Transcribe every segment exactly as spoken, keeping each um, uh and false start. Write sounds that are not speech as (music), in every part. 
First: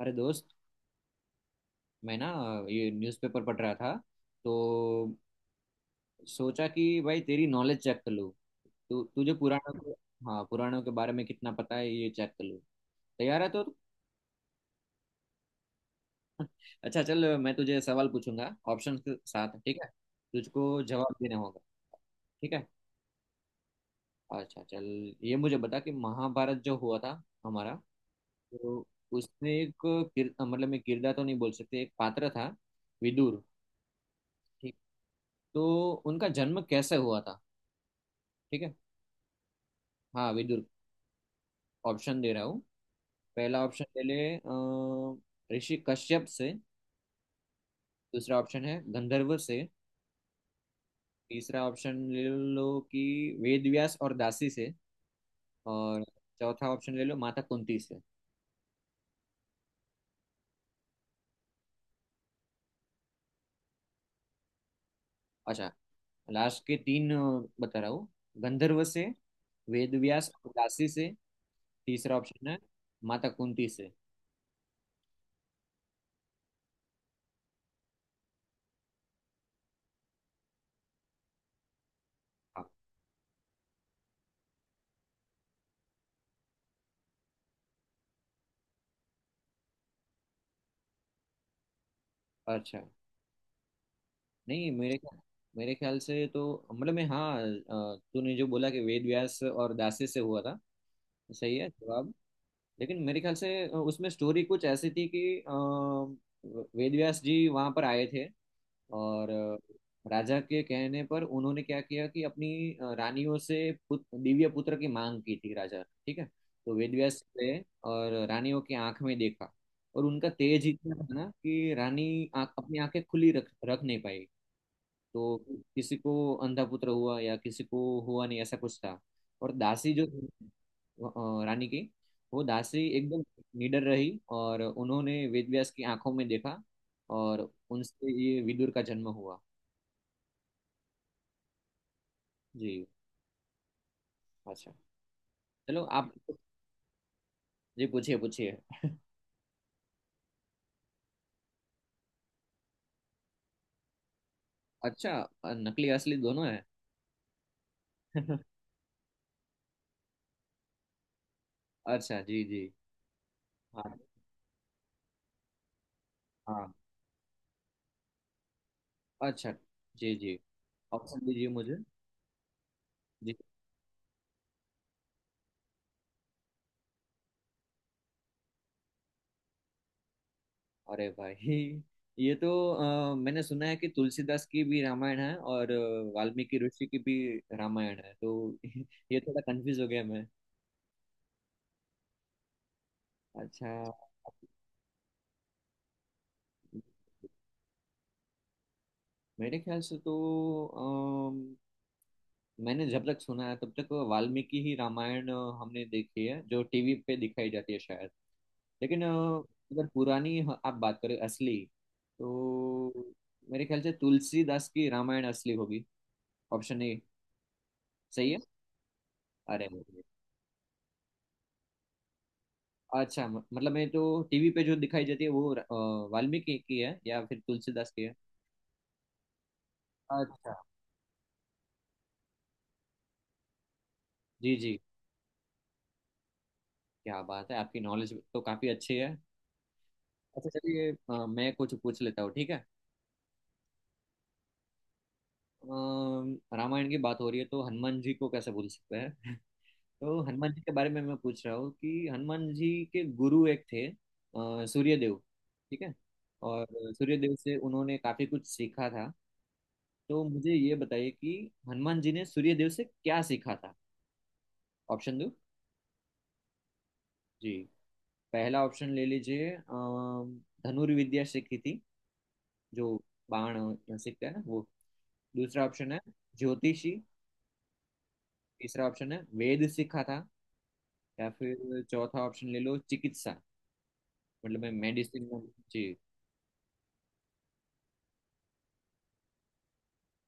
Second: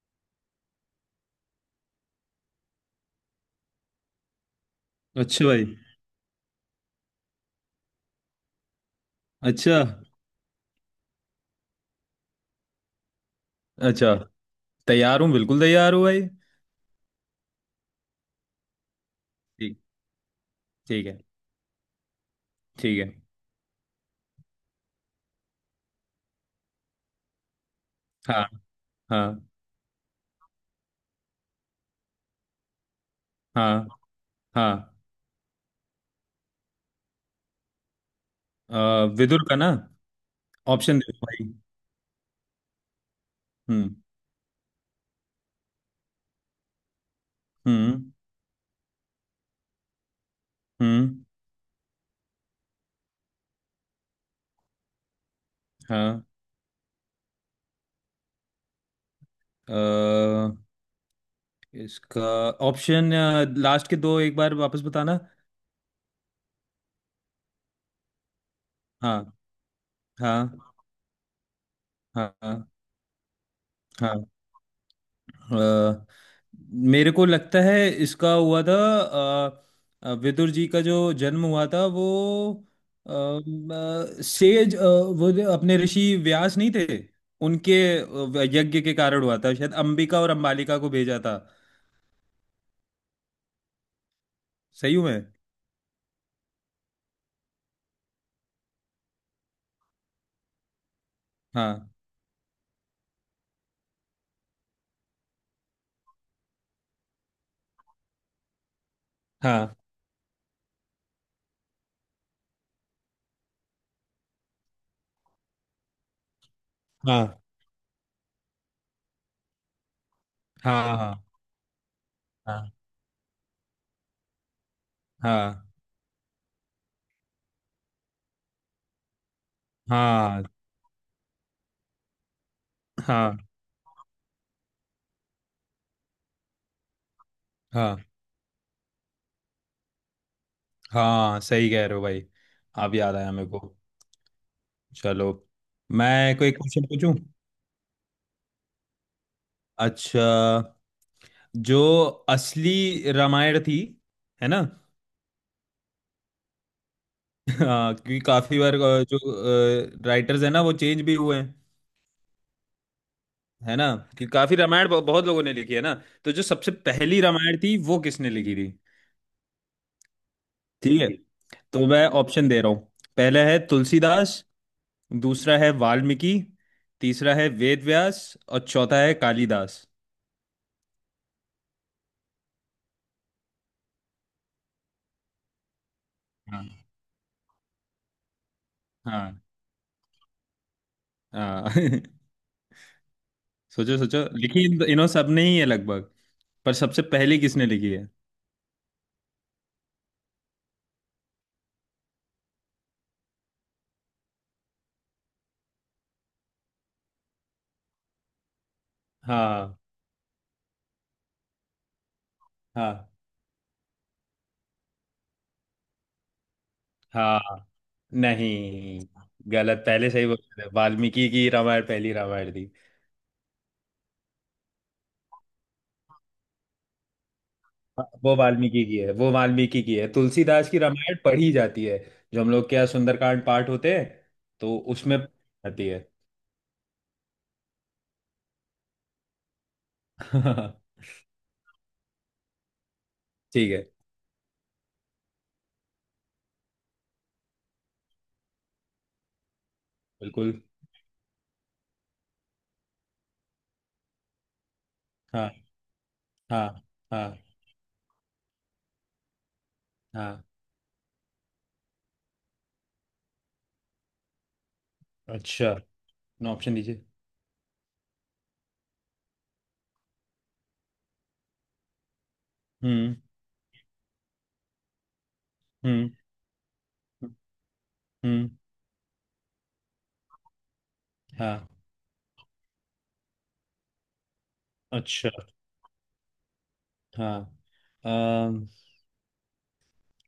अरे दोस्त। मैं ना ये न्यूज़पेपर पढ़ रहा था तो अच्छा भाई। सोचा कि भाई तेरी नॉलेज चेक कर लूँ। तू तुझे अच्छा। पुराणों के हाँ पुराणों के बारे में कितना पता है ये चेक कर लूँ। तैयार है तो? अच्छा। तैयार हूँ, बिल्कुल तैयार हूँ भाई। अच्छा चल, मैं तुझे सवाल पूछूंगा ऑप्शन के साथ। ठीक ठीक। है? तुझको ठीक जवाब है। देना होगा। ठीक है। ठीक है। अच्छा चल, ये मुझे बता कि महाभारत जो हुआ था हमारा, हाँ। तो हाँ। उसमें एक किर, मतलब मैं किरदार तो नहीं बोल सकते, एक पात्र था विदुर। हाँ। ठीक, हाँ। तो उनका जन्म कैसे हुआ था? ठीक है। अ, विदुर का ना। हाँ विदुर। ऑप्शन दे दो भाई। ऑप्शन दे रहा हूँ। पहला ऑप्शन हम्म। ले ले अ, ऋषि कश्यप से। हम्म। दूसरा ऑप्शन है गंधर्व से। हम्म। तीसरा ऑप्शन ले लो कि वेद व्यास और दासी से। और हाँ। चौथा ऑप्शन ले लो माता कुंती से। अ, इसका ऑप्शन लास्ट के दो एक बार वापस बताना। अच्छा, लास्ट के तीन अ, बता रहा हूँ। गंधर्व से, हाँ। वेद व्यास और हाँ। दासी से, तीसरा ऑप्शन है हाँ। माता कुंती से। हाँ। अ, मेरे को लगता है इसका हुआ था। अ, अ, विदुर जी का जो जन्म हुआ था वो हाँ। अ, अ, सेज अ, वो जो अपने ऋषि व्यास नहीं थे, उनके अ, यज्ञ के कारण हुआ था शायद। अंबिका और अंबालिका को भेजा था। अच्छा, नहीं। सही मेरे हूँ मैं? ख्या- मेरे ख्याल से तो, मतलब मैं, हाँ अ, तूने जो बोला कि वेद व्यास और दासी से हुआ था, सही है हाँ। जवाब। लेकिन मेरे ख्याल से अ, उसमें स्टोरी कुछ ऐसी थी कि अ, वेद व्यास जी वहाँ पर आए थे। और अ, हाँ। राजा के कहने पर उन्होंने क्या किया कि अपनी अ, रानियों से पुत, दिव्य पुत्र की मांग की थी राजा। ठीक है। तो वेद व्यास हाँ। गए और रानियों की आंख में देखा। और उनका तेज इतना हाँ। था हाँ। ना कि रानी आँख, हाँ। अपनी आंखें खुली रख रख नहीं पाई। तो हाँ। किसी को अंधा पुत्र हुआ या किसी को हुआ नहीं, ऐसा कुछ था। और दासी जो थी, हाँ। अ, रानी की, वो दासी एकदम हाँ। निडर रही और उन्होंने वेदव्यास की आंखों में देखा, और हाँ। उनसे ये विदुर का जन्म हुआ। हाँ। सही कह रहे हो भाई। जी। अब याद आया मेरे को। अच्छा, चलो। चलो आप। मैं कोई क्वेश्चन पूछूं? जी, पूछिए पूछिए। (laughs) अच्छा। जो असली रामायण थी, है ना? अच्छा, नकली असली दोनों है। (laughs) हाँ, क्योंकि काफी (laughs) बार अ, जो राइटर्स है ना, वो चेंज भी हुए हैं। अच्छा जी जी। है ना? हाँ कि काफी रामायण ब- बहुत लोगों ने लिखी है ना। तो जो सबसे हाँ। पहली रामायण थी, वो किसने लिखी थी? अच्छा जी जी। ठीक है। ऑप्शन दीजिए मुझे। तो मैं ऑप्शन दे रहा हूँ। जी। पहला है तुलसीदास। दूसरा है वाल्मीकि। तीसरा है वेद व्यास। और चौथा है कालिदास। अरे भाई, ये तो अ, मैंने सुना है कि तुलसीदास की भी रामायण है और अ, वाल्मीकि हाँ। ऋषि की भी रामायण है, तो (laughs) ये हाँ। थोड़ा कंफ्यूज हो गया मैं। हाँ। (laughs) अच्छा, सोचो सोचो, लिखी इन इन सब ने ही है लगभग। पर सबसे पहले किसने लिखी है? मेरे ख्याल से तो अम, मैंने जब तक सुना है तब तक वाल्मीकि ही रामायण अ, हमने देखी है जो टीवी पे दिखाई जाती है शायद। लेकिन अ, हाँ। अगर पुरानी ह- आप बात करें असली, तो हाँ। मेरे ख्याल से तुलसीदास की रामायण असली होगी। Option A. हाँ। सही है। नहीं, अरे, गलत। पहले सही बोल रहे थे। वाल्मीकि की रामायण पहली रामायण थी। अच्छा। म- मतलब मैं तो टीवी पे जो दिखाई जाती है वो अ, वाल्मीकि की है या फिर तुलसीदास की हाँ, है? वो वाल्मीकि की है। वो वाल्मीकि की है। अच्छा तुलसीदास की रामायण पढ़ी जाती है, जो हम लोग क्या सुंदरकांड पाठ होते हैं जी तो जी। उसमें आती है। क्या बात है, आपकी नॉलेज तो काफी अच्छी है। अच्छा, चलिए (laughs) अ, मैं कुछ पूछ लेता हूँ, ठीक है? ठीक है। अम, रामायण की बात हो रही है तो हनुमान जी को कैसे भूल सकते हैं। (laughs) तो हनुमान बिल्कुल। जी के बारे में मैं पूछ रहा हूँ कि हनुमान जी के गुरु एक थे अ, सूर्यदेव। हाँ। ठीक है। और हाँ। हाँ। सूर्यदेव से उन्होंने काफी कुछ सीखा था। तो हाँ। मुझे ये बताइए कि हनुमान जी ने सूर्यदेव से क्या सीखा था। ऑप्शन दो। अच्छा। ऑप्शन दीजिए। जी, पहला ऑप्शन ले लीजिए अम, धनुर्विद्या विद्या सीखी थी, जो हम्म। बाण सीखते हैं ना वो। दूसरा ऑप्शन है हम्म। ज्योतिषी। हम्म। तीसरा ऑप्शन है वेद सीखा था। या हाँ। फिर चौथा ऑप्शन ले लो चिकित्सा, मतलब मैं मेडिसिन। अच्छा। जी हाँ। अम,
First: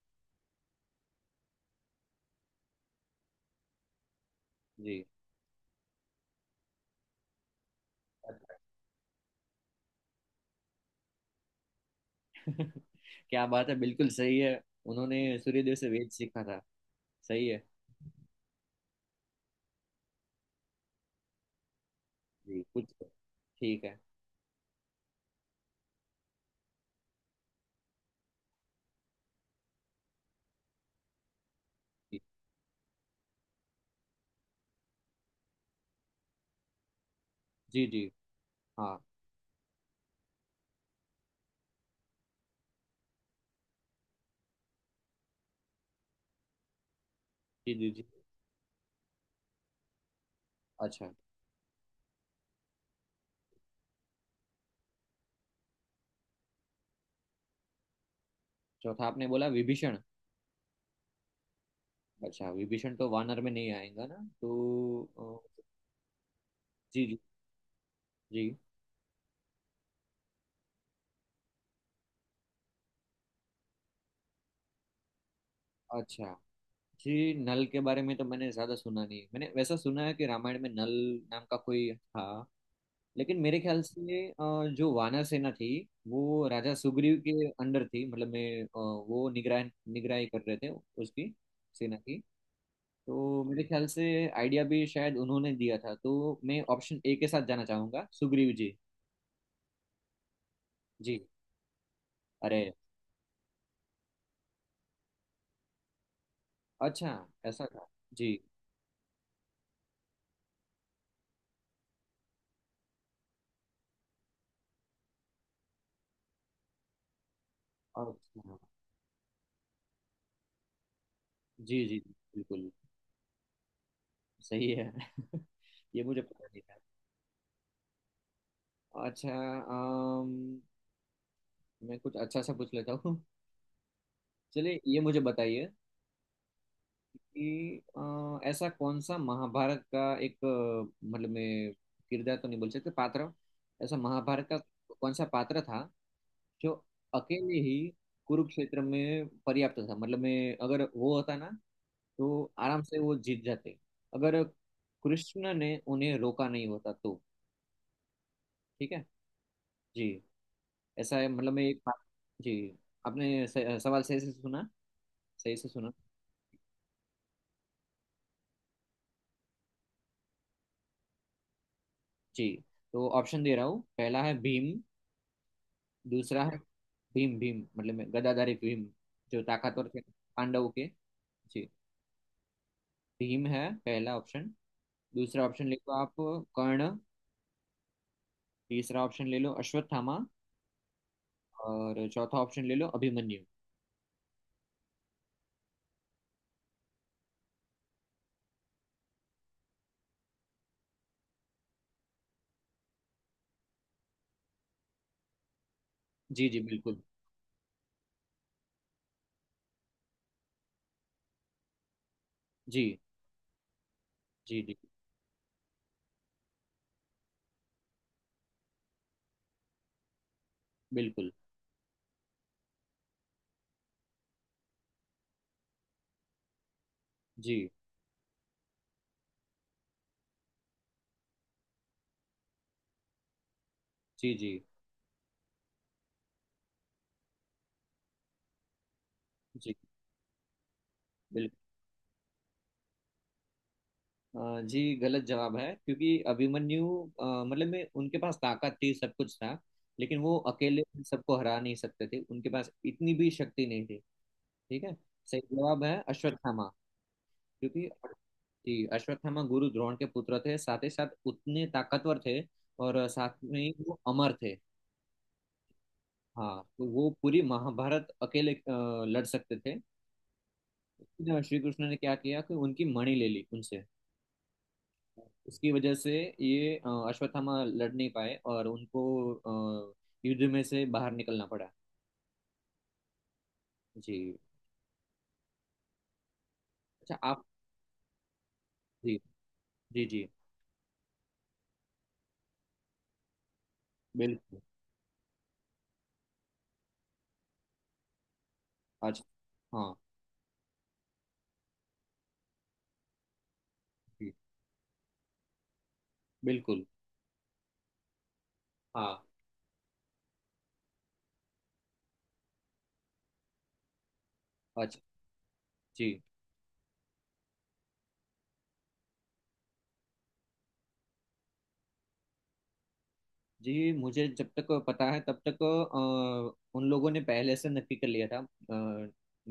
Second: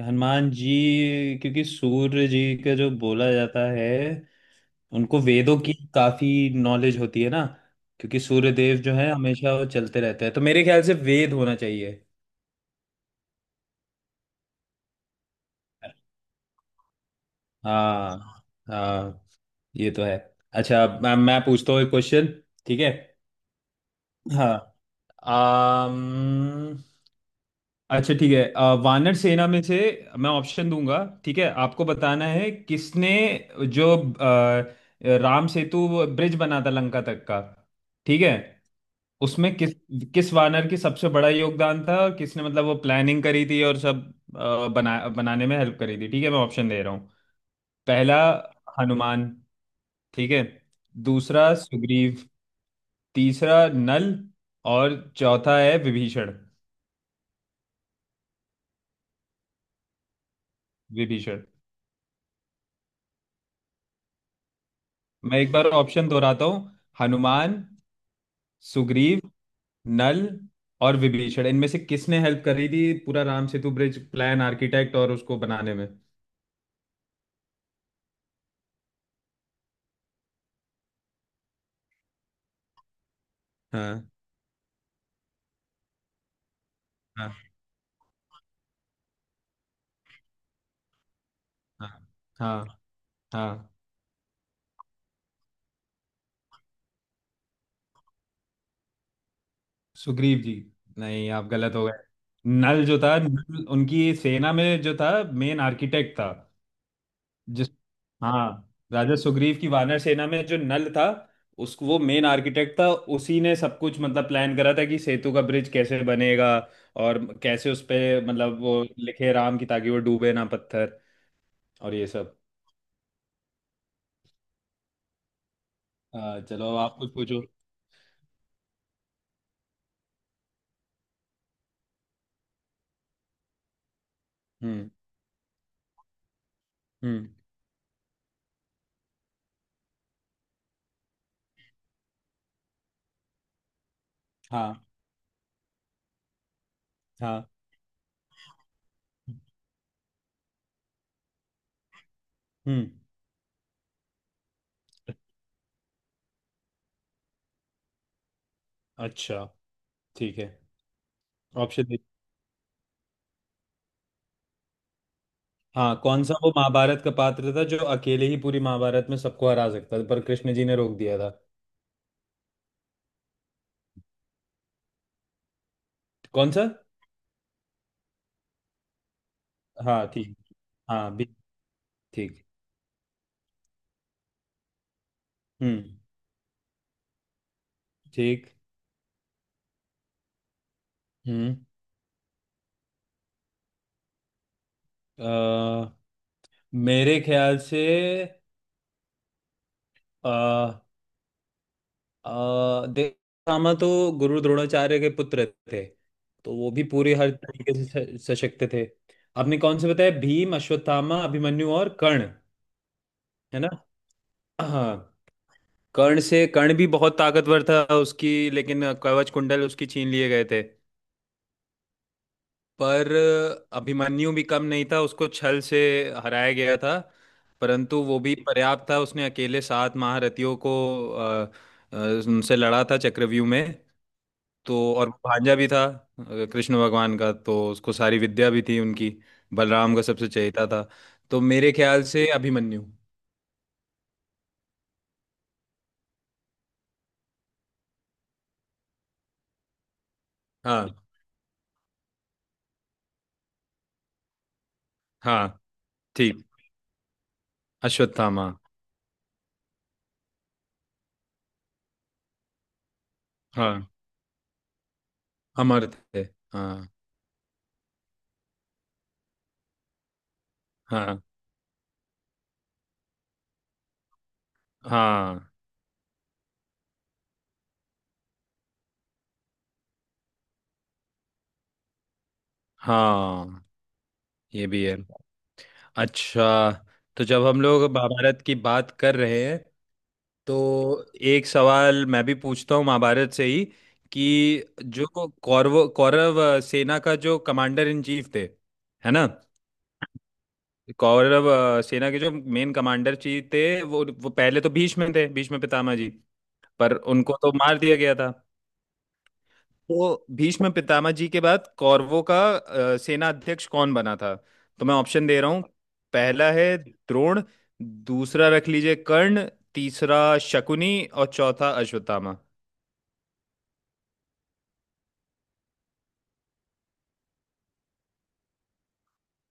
हनुमान जी, क्योंकि सूर्य जी का जो बोला जाता है जी। उनको वेदों की काफी नॉलेज होती है ना। क्योंकि सूर्यदेव जो है हमेशा वो चलते रहते हैं, तो मेरे ख्याल से वेद होना चाहिए। (laughs) क्या बात है, बिल्कुल सही है। उन्होंने सूर्यदेव से वेद सीखा था। सही है। हाँ। हाँ। ये तो है। अच्छा, मैं मैं पूछता हूँ एक क्वेश्चन। जी ठीक है। कुछ तो, ठीक है। हाँ। आम, अच्छा ठीक है। अ, वानर सेना में से मैं ऑप्शन दूंगा, ठीक है? आपको जी बताना है किसने जो अ, राम सेतु ब्रिज बना था लंका तक का। जी जी, ठीक है? हाँ उसमें किस किस वानर की सबसे बड़ा योगदान था और किसने, मतलब वो प्लानिंग करी थी और सब अ, बना बनाने में हेल्प करी थी। ठीक है, मैं ऑप्शन दे रहा हूँ। जी जी जी। पहला हनुमान, ठीक है? अच्छा, दूसरा सुग्रीव। तीसरा नल। और चौथा है विभीषण। चौथा आपने बोला विभीषण। विभीषण। अच्छा, विभीषण तो वानर में नहीं आएगा ना, तो मैं एक अ, बार ऑप्शन दोहराता हूँ। जी जी हनुमान। जी। सुग्रीव। नल। और विभीषण। इनमें से किसने हेल्प करी थी पूरा Ram Setu bridge plan, architect और उसको बनाने में? अच्छा जी, नल के बारे में तो मैंने ज्यादा सुना नहीं है। मैंने वैसा सुना है कि रामायण में नल नाम का कोई था। लेकिन मेरे ख्याल हाँ। से अ, जो वानर सेना थी, वो राजा सुग्रीव के हाँ। अंडर थी, मतलब मैं अ, वो निगरान निगरानी कर रहे थे उसकी, हाँ। सेना की। हाँ। तो मेरे हाँ। ख्याल से आइडिया भी शायद उन्होंने दिया था, तो मैं ऑप्शन ए के साथ जाना चाहूंगा। सुग्रीव जी। सुग्रीव जी? जी। नहीं, आप गलत हो गए। अरे, नल जो था, नल उनकी सेना में जो था, मेन आर्किटेक्ट था। अच्छा, ऐसा जिस था। जी। हाँ, राजा सुग्रीव की वानर सेना में जो नल था, उसको वो मेन आर्किटेक्ट था। उसी ने सब कुछ मतलब प्लान करा था कि सेतु का ब्रिज कैसे बनेगा और कैसे उस पे, अच्छा मतलब वो लिखे राम की ताकि वो डूबे ना पत्थर, जी और जी, ये सब। बिल्कुल सही है। (laughs) ये मुझे आ, पता नहीं चलो था। आप कुछ पूछो। अच्छा। अम, मैं कुछ अच्छा सा पूछ लेता हूँ। चलिए हम्म। ये मुझे बताइए हम्म। कि अ, ऐसा कौन सा महाभारत का एक अ, मतलब मैं किरदार तो नहीं बोल सकते, पात्र, ऐसा महाभारत का हाँ। कौन सा पात्र था जो हाँ। अकेले ही कुरुक्षेत्र में पर्याप्त था, मतलब मैं अगर वो होता ना तो आराम हम्म। से वो जीत जाते, अगर कृष्ण ने उन्हें रोका नहीं होता तो। ठीक है। अच्छा। जी। ठीक है। ऐसा है, मतलब मैं एक। ऑप्शन? जी आपने स, सवाल सही से सुना, सही से सुना? हाँ, कौन सा वो महाभारत का पात्र था जो अकेले ही पूरी महाभारत में सबको हरा सकता था, पर कृष्ण जी ने रोक दिया था? जी। तो ऑप्शन दे रहा हूँ। पहला है भीम। दूसरा कौन है सा? भीम। भीम, मतलब मैं- गदाधारी भीम, जो ताकतवर थे हाँ। ठीक। पांडवों के। हाँ भी। जी, ठीक। भीम है पहला ऑप्शन। दूसरा ऑप्शन ले हम्म। लो आप, कर्ण। ठीक। तीसरा ऑप्शन ले लो अश्वत्थामा। हम्म। और चौथा ऑप्शन ले लो अभिमन्यु। अ, मेरे ख्याल से अ अ, देवदामा तो गुरु द्रोणाचार्य के पुत्र थे। जी तो जी वो भी बिल्कुल। पूरे हर तरीके से स- सशक्त थे। आपने कौन से बताया, भीम अश्वत्थामा अभिमन्यु और कर्ण, जी है ना? जी जी हाँ। कर्ण से कर्ण भी बहुत ताकतवर था उसकी, लेकिन कवच कुंडल उसकी छीन लिए गए थे। बिल्कुल। पर अभिमन्यु भी कम नहीं था, उसको छल से हराया गया था। जी परंतु वो भी पर्याप्त था, उसने अकेले सात महारथियों को अ, अ, उनसे लड़ा था चक्रव्यूह में। जी जी तो और वो भांजा भी था अ, कृष्ण भगवान का, तो उसको सारी विद्या भी थी उनकी। जी। बलराम का सबसे चहेता था। तो बिल्कुल। मेरे ख्याल से अभिमन्यु। अ, जी गलत जवाब है, क्योंकि अभिमन्यु अ, मतलब में उनके पास ताकत थी, सब कुछ था। लेकिन वो अकेले हाँ। सबको हरा नहीं सकते थे, उनके पास इतनी भी शक्ति नहीं थी। ठीक है। सही हाँ। जवाब है ठीक। अश्वत्थामा। क्योंकि अश्वत्थामा। जी, अश्वत्थामा गुरु द्रोण के पुत्र थे, साथ ही साथ उतने ताकतवर थे। और साथ में ही हाँ, वो अमर थे। अमर थे। हाँ, तो हाँ। वो पूरी महाभारत अकेले अ, लड़ सकते थे। हाँ। लेकिन श्री कृष्ण ने क्या किया कि उनकी मणि ले ली उनसे। हाँ। उसकी वजह से ये अ, अश्वत्थामा लड़ नहीं पाए और उनको अ, युद्ध में से बाहर निकलना पड़ा। हाँ। जी। ये भी है। अच्छा। अच्छा तो आप। जब हम लोग महाभारत की बात कर जी रहे हैं जी जी तो एक सवाल मैं भी पूछता हूँ महाभारत से ही। बिल्कुल। कि जो कौरव कौरव अ, सेना का जो कमांडर इन चीफ थे, है अच्छा, ना? हाँ कौरव अ, सेना के जो मेन कमांडर जी थे, वो वो जी, पहले तो भीष्म थे, भीष्म पितामह जी। बिल्कुल। पर उनको तो मार दिया गया था। हाँ, तो भीष्म पितामह जी के बाद कौरवों का अ, सेना अध्यक्ष कौन बना था? तो मैं अच्छा। ऑप्शन दे रहा हूँ। जी पहला है द्रोण। दूसरा रख लीजिए कर्ण। तीसरा शकुनी और चौथा अश्वत्थामा। जी, मुझे जब तक पता है तब तक अ, उन लोगों ने पहले से नक्की कर लिया था, अ,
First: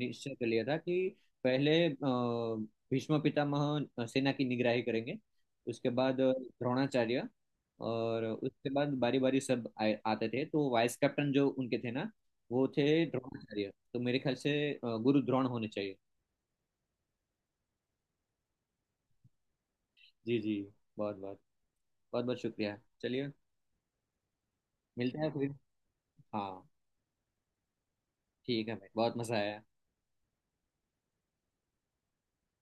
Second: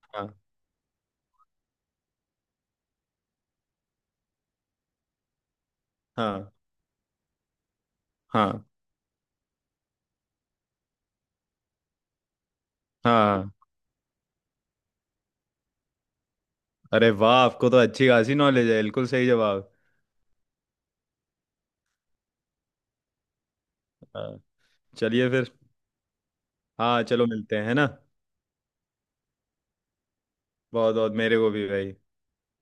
हाँ। कर लिया था कि पहले अ, भीष्म पितामह सेना की निगराही करेंगे, उसके बाद हाँ। द्रोणाचार्य, और हाँ। उसके बाद बारी बारी सब आए, आते थे, तो वाइस कैप्टन जो उनके थे ना वो थे हाँ। द्रोणाचार्य। तो मेरे ख्याल से अ, गुरु द्रोण होने चाहिए। अरे वाह, आपको तो अच्छी खासी नॉलेज है, बिल्कुल सही जवाब। जी जी। बहुत बहुत, बहुत बहुत शुक्रिया। चलिए हाँ, मिलते चलिए हैं फिर। फिर। हाँ। हाँ, चलो मिलते हैं, है ना? ठीक है भाई, बहुत मजा आया। बहुत बहुत मेरे को भी भाई।